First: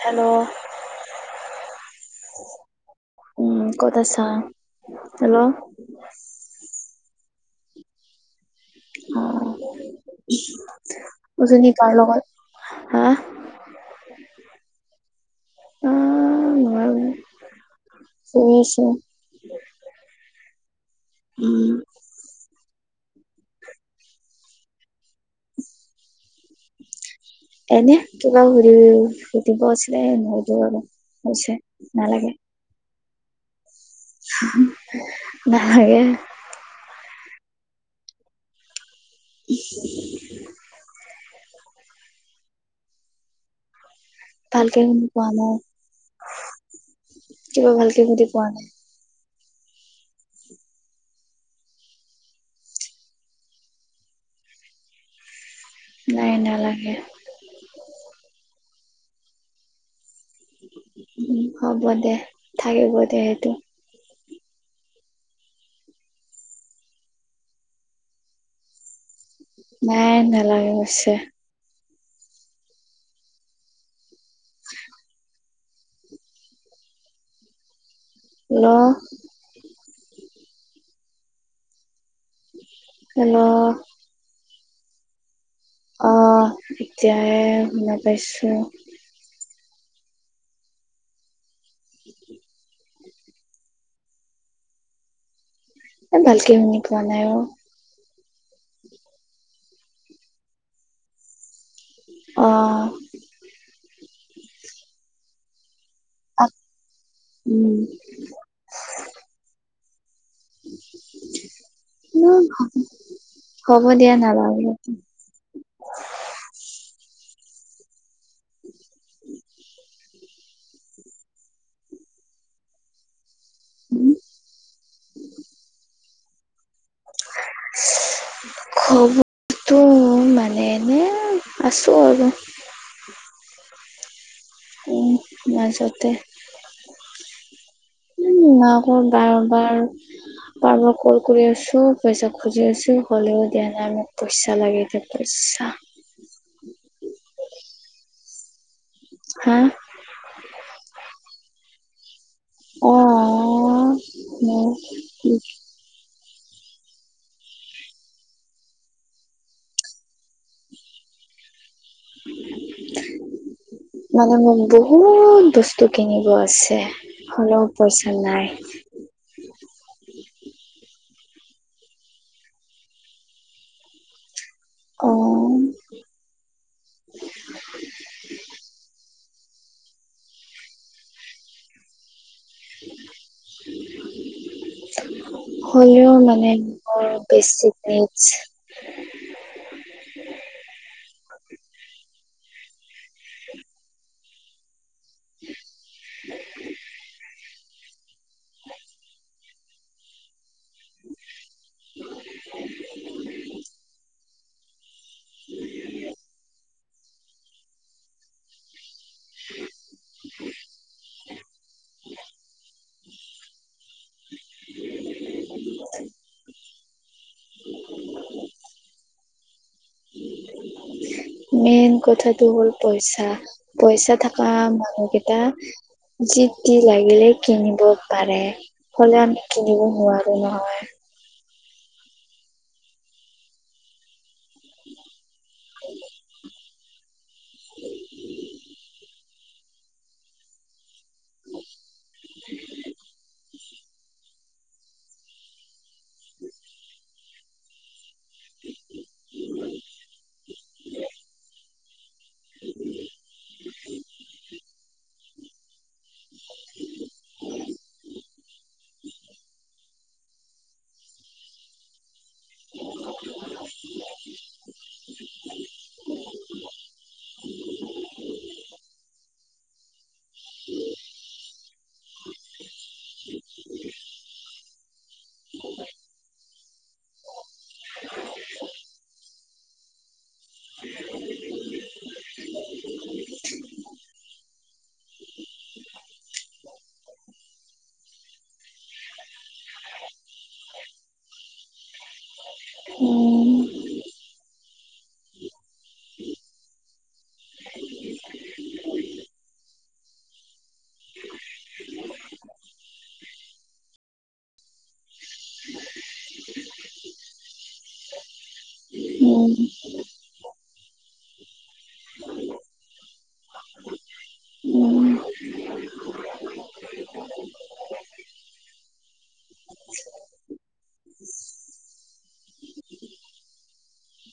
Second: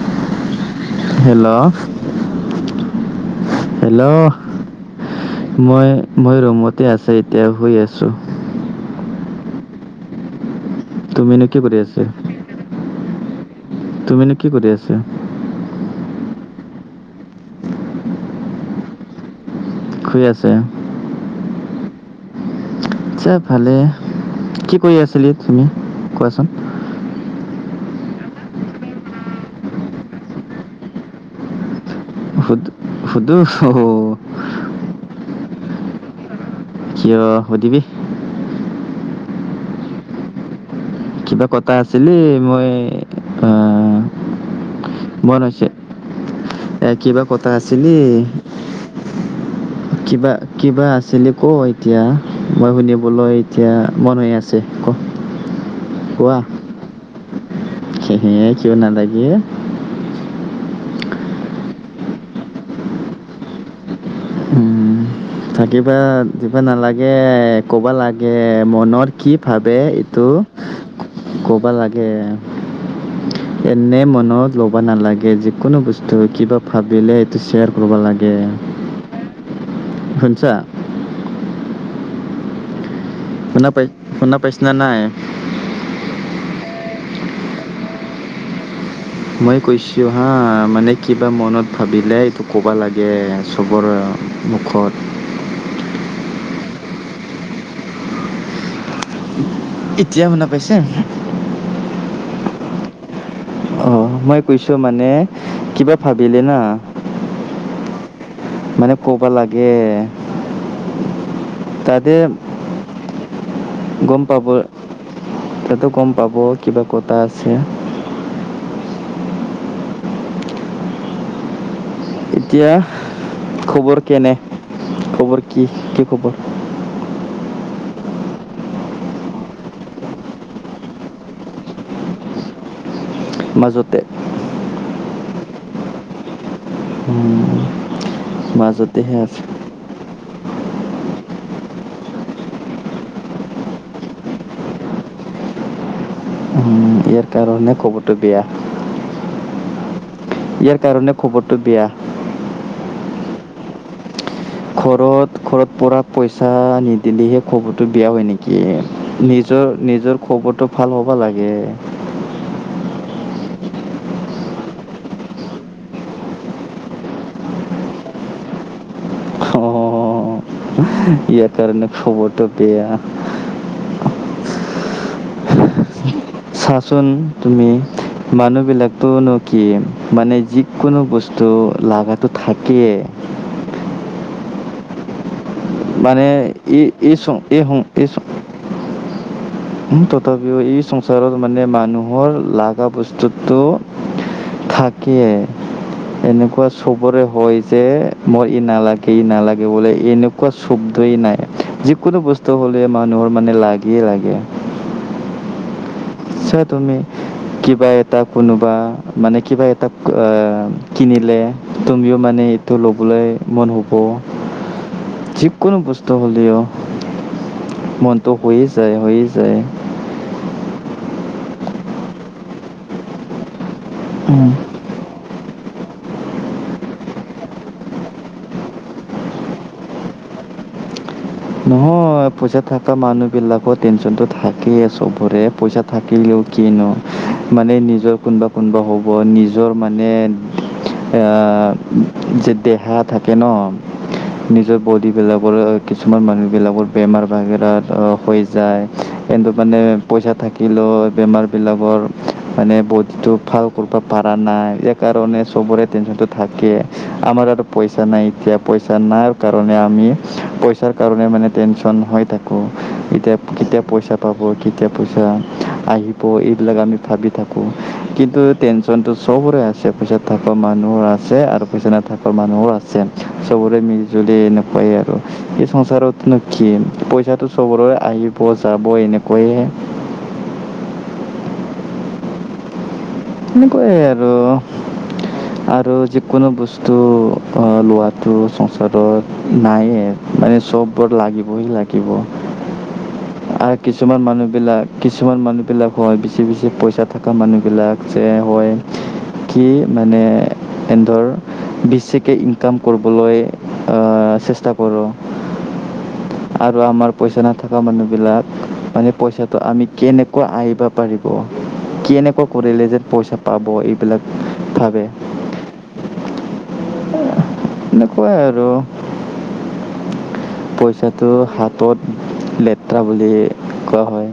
Hello. Hello, উম ক'ত আছা হেল্ল' হেল্ল' মই। মই ৰুমতে আছোঁ এতিয়া শুই আছোঁ। অ' তুমিনো কি অথনি কৰি কাৰ আছে লগত হা তুমিনো কি কৰি আছা? অহ নোৱাৰো শুনিছোঁ। শুই আছে। উম। আচ্ছা ভালে কি কৰি আছিলি তুমি কোৱাচোন। এনে কিবা সুধ-সুধিব আছিলে নোসোধোঁ আৰু। হৈছে নালাগে। সুধ সোধোঁ অ'। নালাগে। কিয় সুধিবি। [inaudible] কিবা কথা আছিলি মই আ ভালকে শুনি পোৱা মন নাই আছে এ কিবা কথা আছিলি ভালকে সুধি পোৱা [inaudible] কিবা, কিবা আছিলে ক' এতিয়া মই শুনিবলৈ এতিয়া মন হৈ আছে ক'। নাই কোৱা নালাগে। [unintelligible] কিয় নালাগে? উম হ'ব দে থাকিব দে সেইটো। উম থাকিবা দিবা নালাগে ক'বা লাগে মনত। কি ভাৱে নাই এইটো নালাগে হৈছে ক'বা লা। গে এনেই মনত ল'ব নালাগে যিকোনো বস্তু কিবা। ভাবিলে এইটো শ্বেয়াৰ কৰিব লাগে। হেল্লো'। শুনিছা। হেল্লো। শুনা পাই শুনা পাইছা নে নাই। অহ এতিয়াহে শুনা পাইছোঁ। মই কৈছো হা মানে কিবা মনত ভাবিলে এইটো ক'ব লা। গে চবৰে মুখত। এ ভালকে শুনি পোৱা নাই অহ'। এতিয়া শুনা পাইছা। অহ'। অহ' মই কৈছো মানে কিবা অ ভাবিলে না। উম। মানে ক'বা লাগে। [unintelligible] তাতে মোক হ'ব হ'ব দিয়া নালাগে। এটাতো গম পাব কিবা কটা আছে। [unintelligible] এতিয়া খবৰ কেনে খবৰ কি কি খবৰ? [unintelligible] খবৰটো মানে এনে আছো আৰু। মাজতে। উম মাজতে। উম, উম মাকৰ মাজতেহে বাৰ আছে বাৰ। বাৰবাৰ কল কৰি আছোঁ পইচা খুজি আছোঁ হ'লেও দিয়া নাই মোক পইচা লাগে এতিয়া পইচা। উম ইয়াৰ কাৰণে খবৰটো বেয়া। হে। ইয়াৰ কাৰণে খবৰটো বেয়া। অহ' অ'। মোৰ ঘৰত ঘৰত পৰা। পইচা নিদিলেহে খবৰটো বেয়া হয় নেকি নিজৰ নিজৰ। খবৰটো ভাল হ'ব লাগে। [unintelligible] মানে মোক বহুতত বস্তু কিনিব আছে। হ'লেও পইচা নাই। হে ইয়াৰ কাৰণে খবৰটো বেয়া। অও'। চা চোন তুমি। মানুহ বিলাক তোনো কি মানে যিকোনো বস্তু লাগা। তো থাকিয়ে। [unintelligible] হলেও মানে এই বৰ এই সং এই বেছি। সং এই সং [unintelligible] তথাপিও এই সংচাৰত মানে মানুহৰ লাগা বস্তুটো থাকে। এনেকুৱা চবৰে হয় যে মই ই নালাগে ই নালাগে বোলে এনেক কোৱা শব্দই নাই যিকোনো বস্তু হ'লে মানুহৰ মানে লাগেয়ে লাগে। চা তুমি কিবা এটা কোনোবা। মানে কিবা এটা ক অ' কিনিলে তুমিও মানে এইটো লবলে মন হ'ব। ব যিকোনো বস্তু হ'লেও। মনটো হৈয়ে যায় হৈয়ে যায়। মেইন কথাটো হ'ল পইচা। পইচা থাকা উম, মানুকেই এটা যিটি লাগিলেই কিনিব পাৰে। হলেও আমি কিনিব নোৱাৰো নহয়। নহয় পইচা থকা মানুহ বিলাকৰ টেনচন টো থাক থাকে চবৰে পইচা থাকিলেও কি ন মানে নিজৰ কোনোবা-কোনোবা হ'ব নি নিজৰ মানে আ, যে দেহা থাকে ন। নিজৰ বডিবিলাকৰ কিছুমান মানুহবিলাকৰ বেমাৰ বাগেৰাত অ, হৈ যায় কিন্তু মানে পইচা থাকিলেও বেমাৰবিলাকৰ মানে বহুত, সেইটো ভাল কৰিব পৰা নাই এই কাৰণে চবৰে টেনচনটো থাকে আমাৰ আৰু পইচা নাই এতিয়া পইচা নাই কাৰণে আমি, পইচাৰ কাৰণে মানে টেনচন হৈ থাকে। [inaudible] কেতিয়া-কেতিয়া পইচা পাব কেতিয়া পইচা আহিব এইবিলাক আমি ভাবি থাকো কিন্তু টেনচনটো চবৰে আছে। পইচা থকা মানুহৰ আছে আৰু পইচা নথকা মানুহৰো আছে চবৰে মিলি জুলি এনেকুৱাই আৰু। এই সংসাৰত নো কি পইচাটো চবৰে আহিব যাব এনেকুৱায়ে। [inaudible] সেনেকুৱাই আৰু। [inaudible] আৰু যিকোনো বস্তু লোৱাটো সংসাৰত নাইয়ে। মানে চব বোৰ লাগিবই লাগিব। উম, আৰু কিছুমান মানুহ বিলাক কিছুমান মানুহ বিলাক কয় বেছি-বেছি পইচা থকা মানুহ বিলাক যে হয় কি মানে। সিহঁতৰ বেছিকে ইনকাম কৰিবলৈ আ চেষ্টা কৰো। আৰু আমাৰ পইচা নথকা মানুহ বিলাক মানে উম, পইচাটো আমি কেনে কুৱা আহিব পাৰিব কেনেকুৱা কৰিলে যে পইচা পাব, এইবিলাক উম, ভাবে অ, এনেকুৱাই আৰু। পইচাটো হাতত লেতেৰা বুলি কোৱা হয়।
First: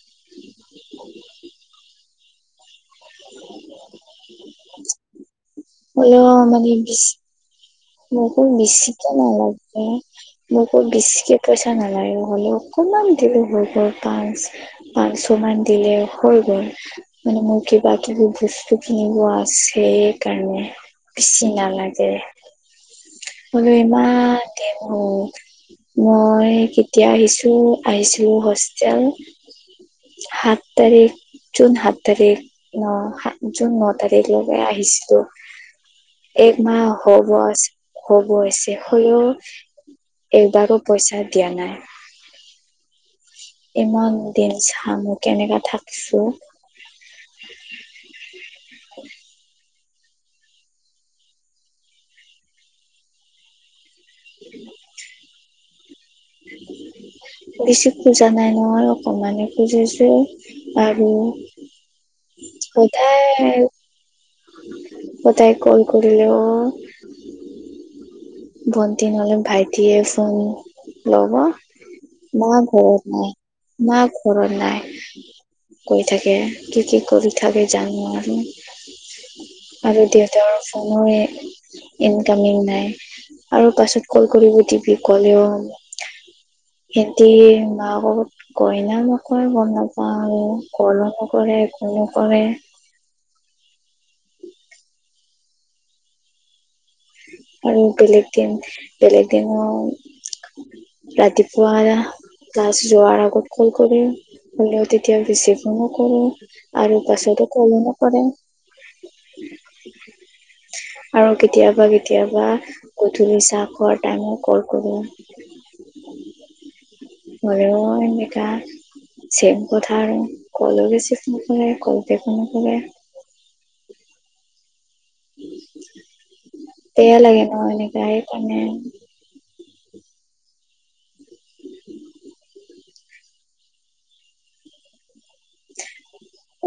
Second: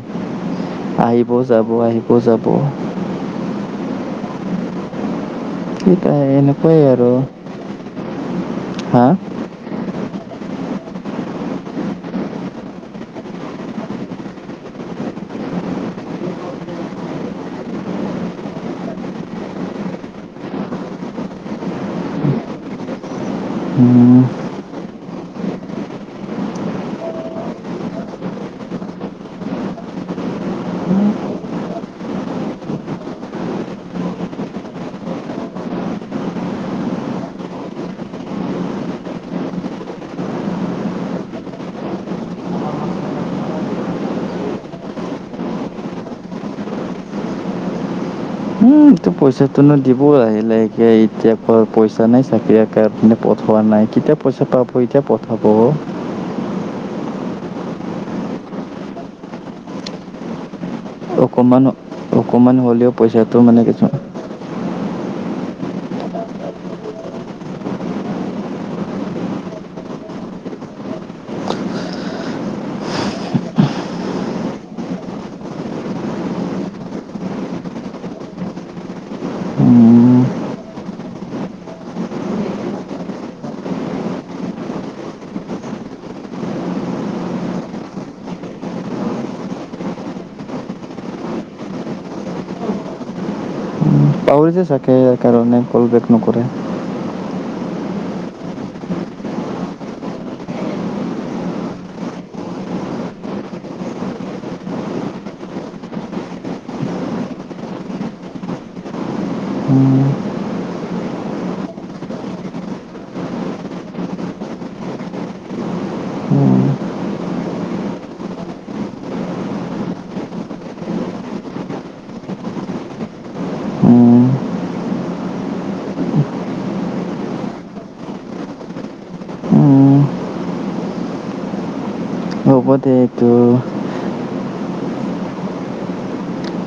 আহিব যাব, আহিব যাব। সেইটোৱে হ'লেও মানে এনেকুৱাই বিচ আৰু। মোকো হা বেছিকে নালাগে। মোকো বেছিকে পইচা নালাগে হ'লেও অকমান দিলে হৈ গ'ল পাঁচ। পাঁচ শ মান দিলে হৈ গ'ল। মানে মোৰ কিবা কিবি বস্তু কিনিব আছে এইকাৰণে। বেছি নালাগে। বোলো ইমান দিন হ'ল। মই কেতিয়া আহিছো আহিছিলো হোষ্টেল। সাত তাৰিখ। জুন সাত তাৰিখ ন জুন ন তাৰিখলৈকে আহিছিলো। এক মাহ হ'ব আছ। হ'ব হৈছে হ'লেও এবাৰো পইচা দিয়া নাই। ইমান দিন চা মই কেনেকা থাকছো। সেইটো পইচাটো নো দিব আহিলে লাহেকে সেই এতিয়া পৰা পইচা নাই চাগে এই কাৰণে। পঠোৱা নাই কেতিয়া পইচা পাব এতিয়া পঠাব। বেছি খোজা নাই নহয় অকমানে খুজিছো আৰু। অকণমান অকণমান হ'লেও সদায় পইচাটো মানে কিছুমান। সদায় কল কৰিলেও। ভন্টি নহ'লে ভাইটিয়ে ল'ব। মা ঘৰত নাই মা ঘৰত নাই। কৈ থাকে কি কি কৰি থাকে জানো আমি। আৰু উম, দেউতাৰ ফোনৰো ইনকামিং নাই। আৰু পাছত কল কৰিব দিবি কলেও। সেতি। কয়না নকয় গম নাপাওঁ আৰু কলো‌ নকৰে একো নকৰে। উম, পাহৰিছে চাগে সেই কাৰণে কল বেক নকৰে। উম বেলেগ দিন বেলেগ দিনো- ৰাতিপুৱা ক্লাছ যোৱাৰ আগত কল কৰিম। হ'লেও তেতিয়া ৰিচিপো নকৰো আৰু পাছতো কলো নকৰে। উম, আৰু কেতিয়াবা। কেতিয়াবা গধূলি চাহ খোৱাৰ টাইমত কল কৰো। উম। হ'লেও এনেকা। চেম কথা আৰু কলো ৰিচিপ নকৰে কল বেকো নকৰে। উম, বেয়া লাগে ন এনেকা সেইকাৰণে। উম হ'ব দে এইটো।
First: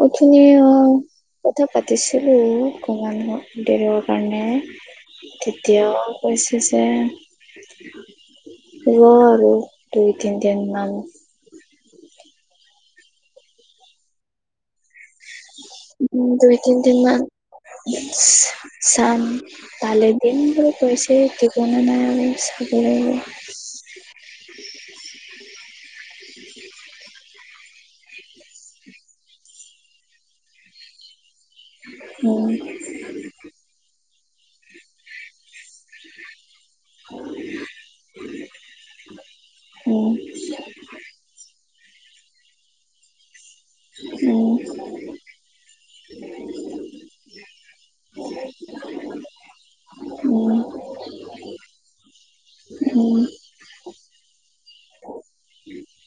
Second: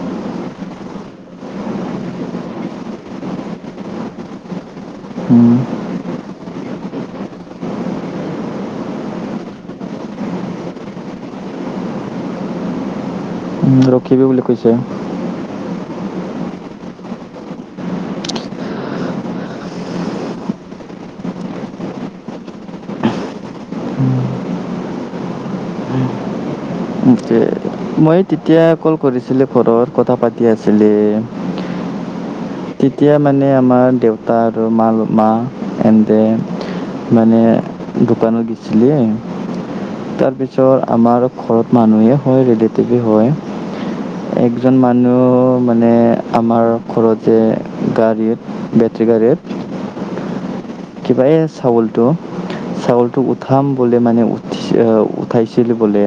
অথনি অ। কথা পাতিছিলো অকমান দেৰৰ কাৰণে। উম, তেতিয়া কৈছে যে। ৰ আৰু দুই তিনদিন মান। ৰখিব বুলি কৈছে। উম দুই তিনদিন মান চাম। পালে দিম বুলি কৈছে দিব না নাই আৰু চাব লাগিব। উম, তে- মই তেতিয়া কল কৰিছিলো ঘৰত কথা পাতি আছিলি। উম। তেতিয়া মানে আমাৰ দেউতা আৰু মা মা। এন্তে মানে দোকানত গেছিলে। উম তাৰপিছত আমাৰ ঘৰ মানুহে কয় ৰিলেটিভে কয়, উম একজন মা অ', মানে আমাৰ ঘৰত যে গাড়ীত, বেটেৰী গাড়ীত উম। কিবা‌ এই চাউলটো। চাউলটো উম উঠাম বুলি মানে, উঠি, আহ উঠাইছিল বোলে।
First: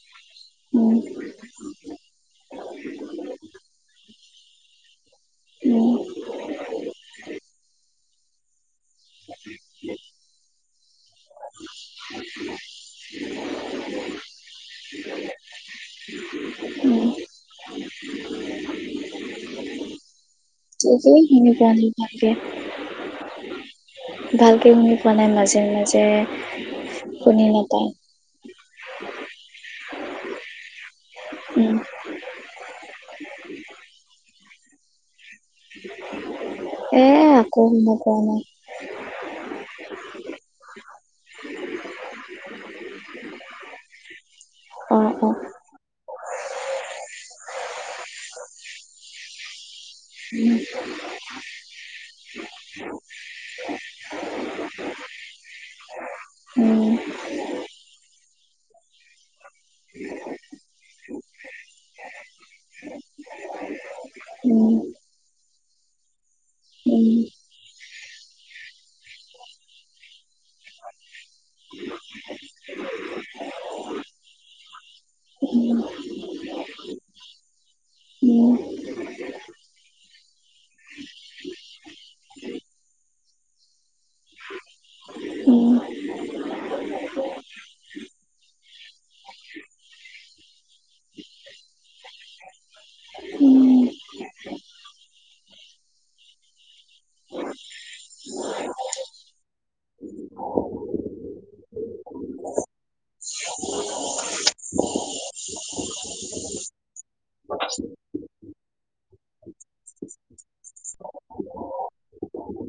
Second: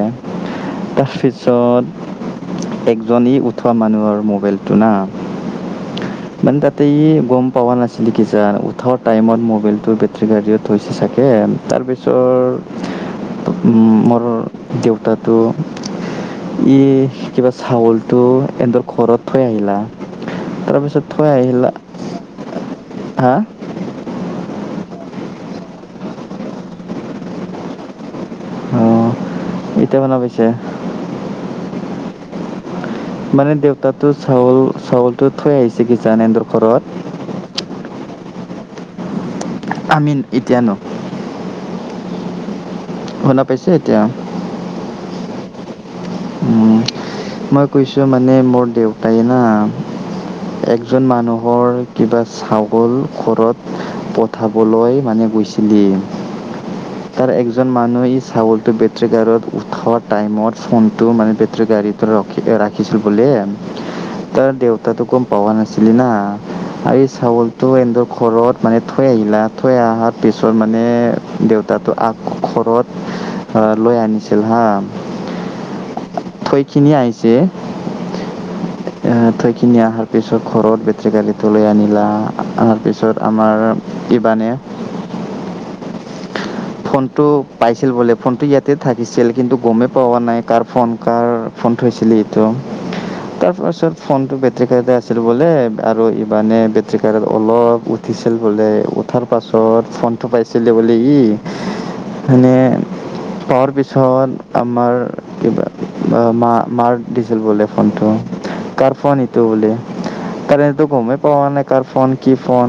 উম তাৰপিছত একজনী উঠোৱা মানুহৰ মোবাইলটো না। উম মানে তাতেই গম পাৱা নাছিলো কি যা উঠাৱা টাইমত মবাইলটো বেটেৰী গাড়ীত থৈছে চাগে। সেই আৰু, তাৰপিছৰ, ত' মোৰ দেউতাটো, ই উম কিবা চাউলটো এহেঁতৰ ঘৰত থৈ আহিলা কি তাৰেপিছত থৈ কি শুনি পোৱা আহিলা, নাই ভালকে হা? ভালকে শুনি পোৱা নাই, মাজে মাজে শুনি নাপায়। অঁ এতিয়া শুনা পাইছা? [inaudible] উম। মানে দেউতাৰতো চাউল, চাউলটো থৈ আহিছে কিজানি সেতঁতৰ ঘৰত। [unintelligible] আমি এতিয়া নকওঁ। শুনা পাইছে এতিয়া? অ অ উম, মই কৈছো মানে মোৰ দেউতাই না উম একজন মানুহৰ কিবা, ছাগল ঘৰত পঠাবলৈ মানে গৈছিলি। উম তাৰ একজন মানুহ ই চাগলটো বেটাৰী গাড়ীত উঠোৱা টাইমত ফোন ত মানে বেটাৰী গাড়ীত ৰখি ৰাখিছোঁ বোলে, তাৰ উম দেউতাটো গ'ম পোৱা নাছিল ছিল না, উম আৰু চাগলটো হিন্তঁৰ ঘৰত মানে থৈ আহিলা, থৈ আহাত পিছত মানে দেউতাটো আকৌ ঘৰত আহ', লয় আনিছিল হা। থৈকিনে আহিছে উম এ থৈখিনি অহাৰ পিছত ঘৰত বেটাৰী গাড়ীটো লৈ আনিলা, অনাৰ পিছত আমাৰ দ্ধিবানে উম। ফোনটো পাইছিল বোলে, ফোনটো ইয়াতে থাকিছিল কিন্তু গমে পোৱা নাই কাৰ ফোন, কাৰ ফোন থৈছিল এইটো। উম তাৰপাছত ফোনটো বেটাৰী গাড়ীট আছিল বোলে আৰু ইবনে বেটাৰী গাড়ীটো অলপ উঠিছিল বোলে উঠাৰ পাছত ফোনটো পাইছিলে বোলে ই। মানে পাৱাৰ পিছত আমাৰ কিবা মা, মা, মাৰ ডিজেল বোলে ফোনটো কাৰ ফোন এইটো বোলি, কাৰণতো গময়ে পাৱা নাই কাৰ ফোন, কি ফোন।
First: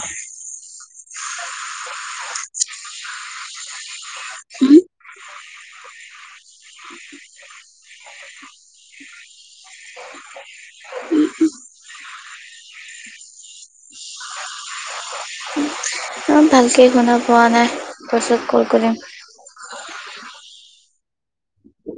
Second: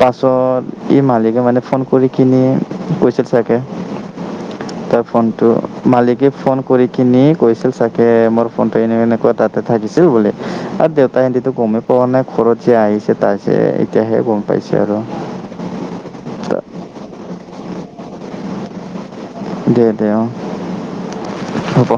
পাছত ই মালিক মানে ফোন কৰী কিনে কৈছিল চাগে, তাৰ ফোনটো মালিকে ফোন কৰি কিনি কৈছিল চাগে মোৰ ফোনটো এনে, এনেকুৱা তাতে থাকিছিল বুলি। আৰু দেউতা সেহেঁটেটো গময়ে পোৱা নাই ঘৰত যে আহিছে তাই যে এতিয়াহে গ'ম পাইছে আৰু। [inaudible] অ', ভালকে শুনা পোৱা নাই, পাছত ক'ল কৰিম। দে দে অ', হ'ব।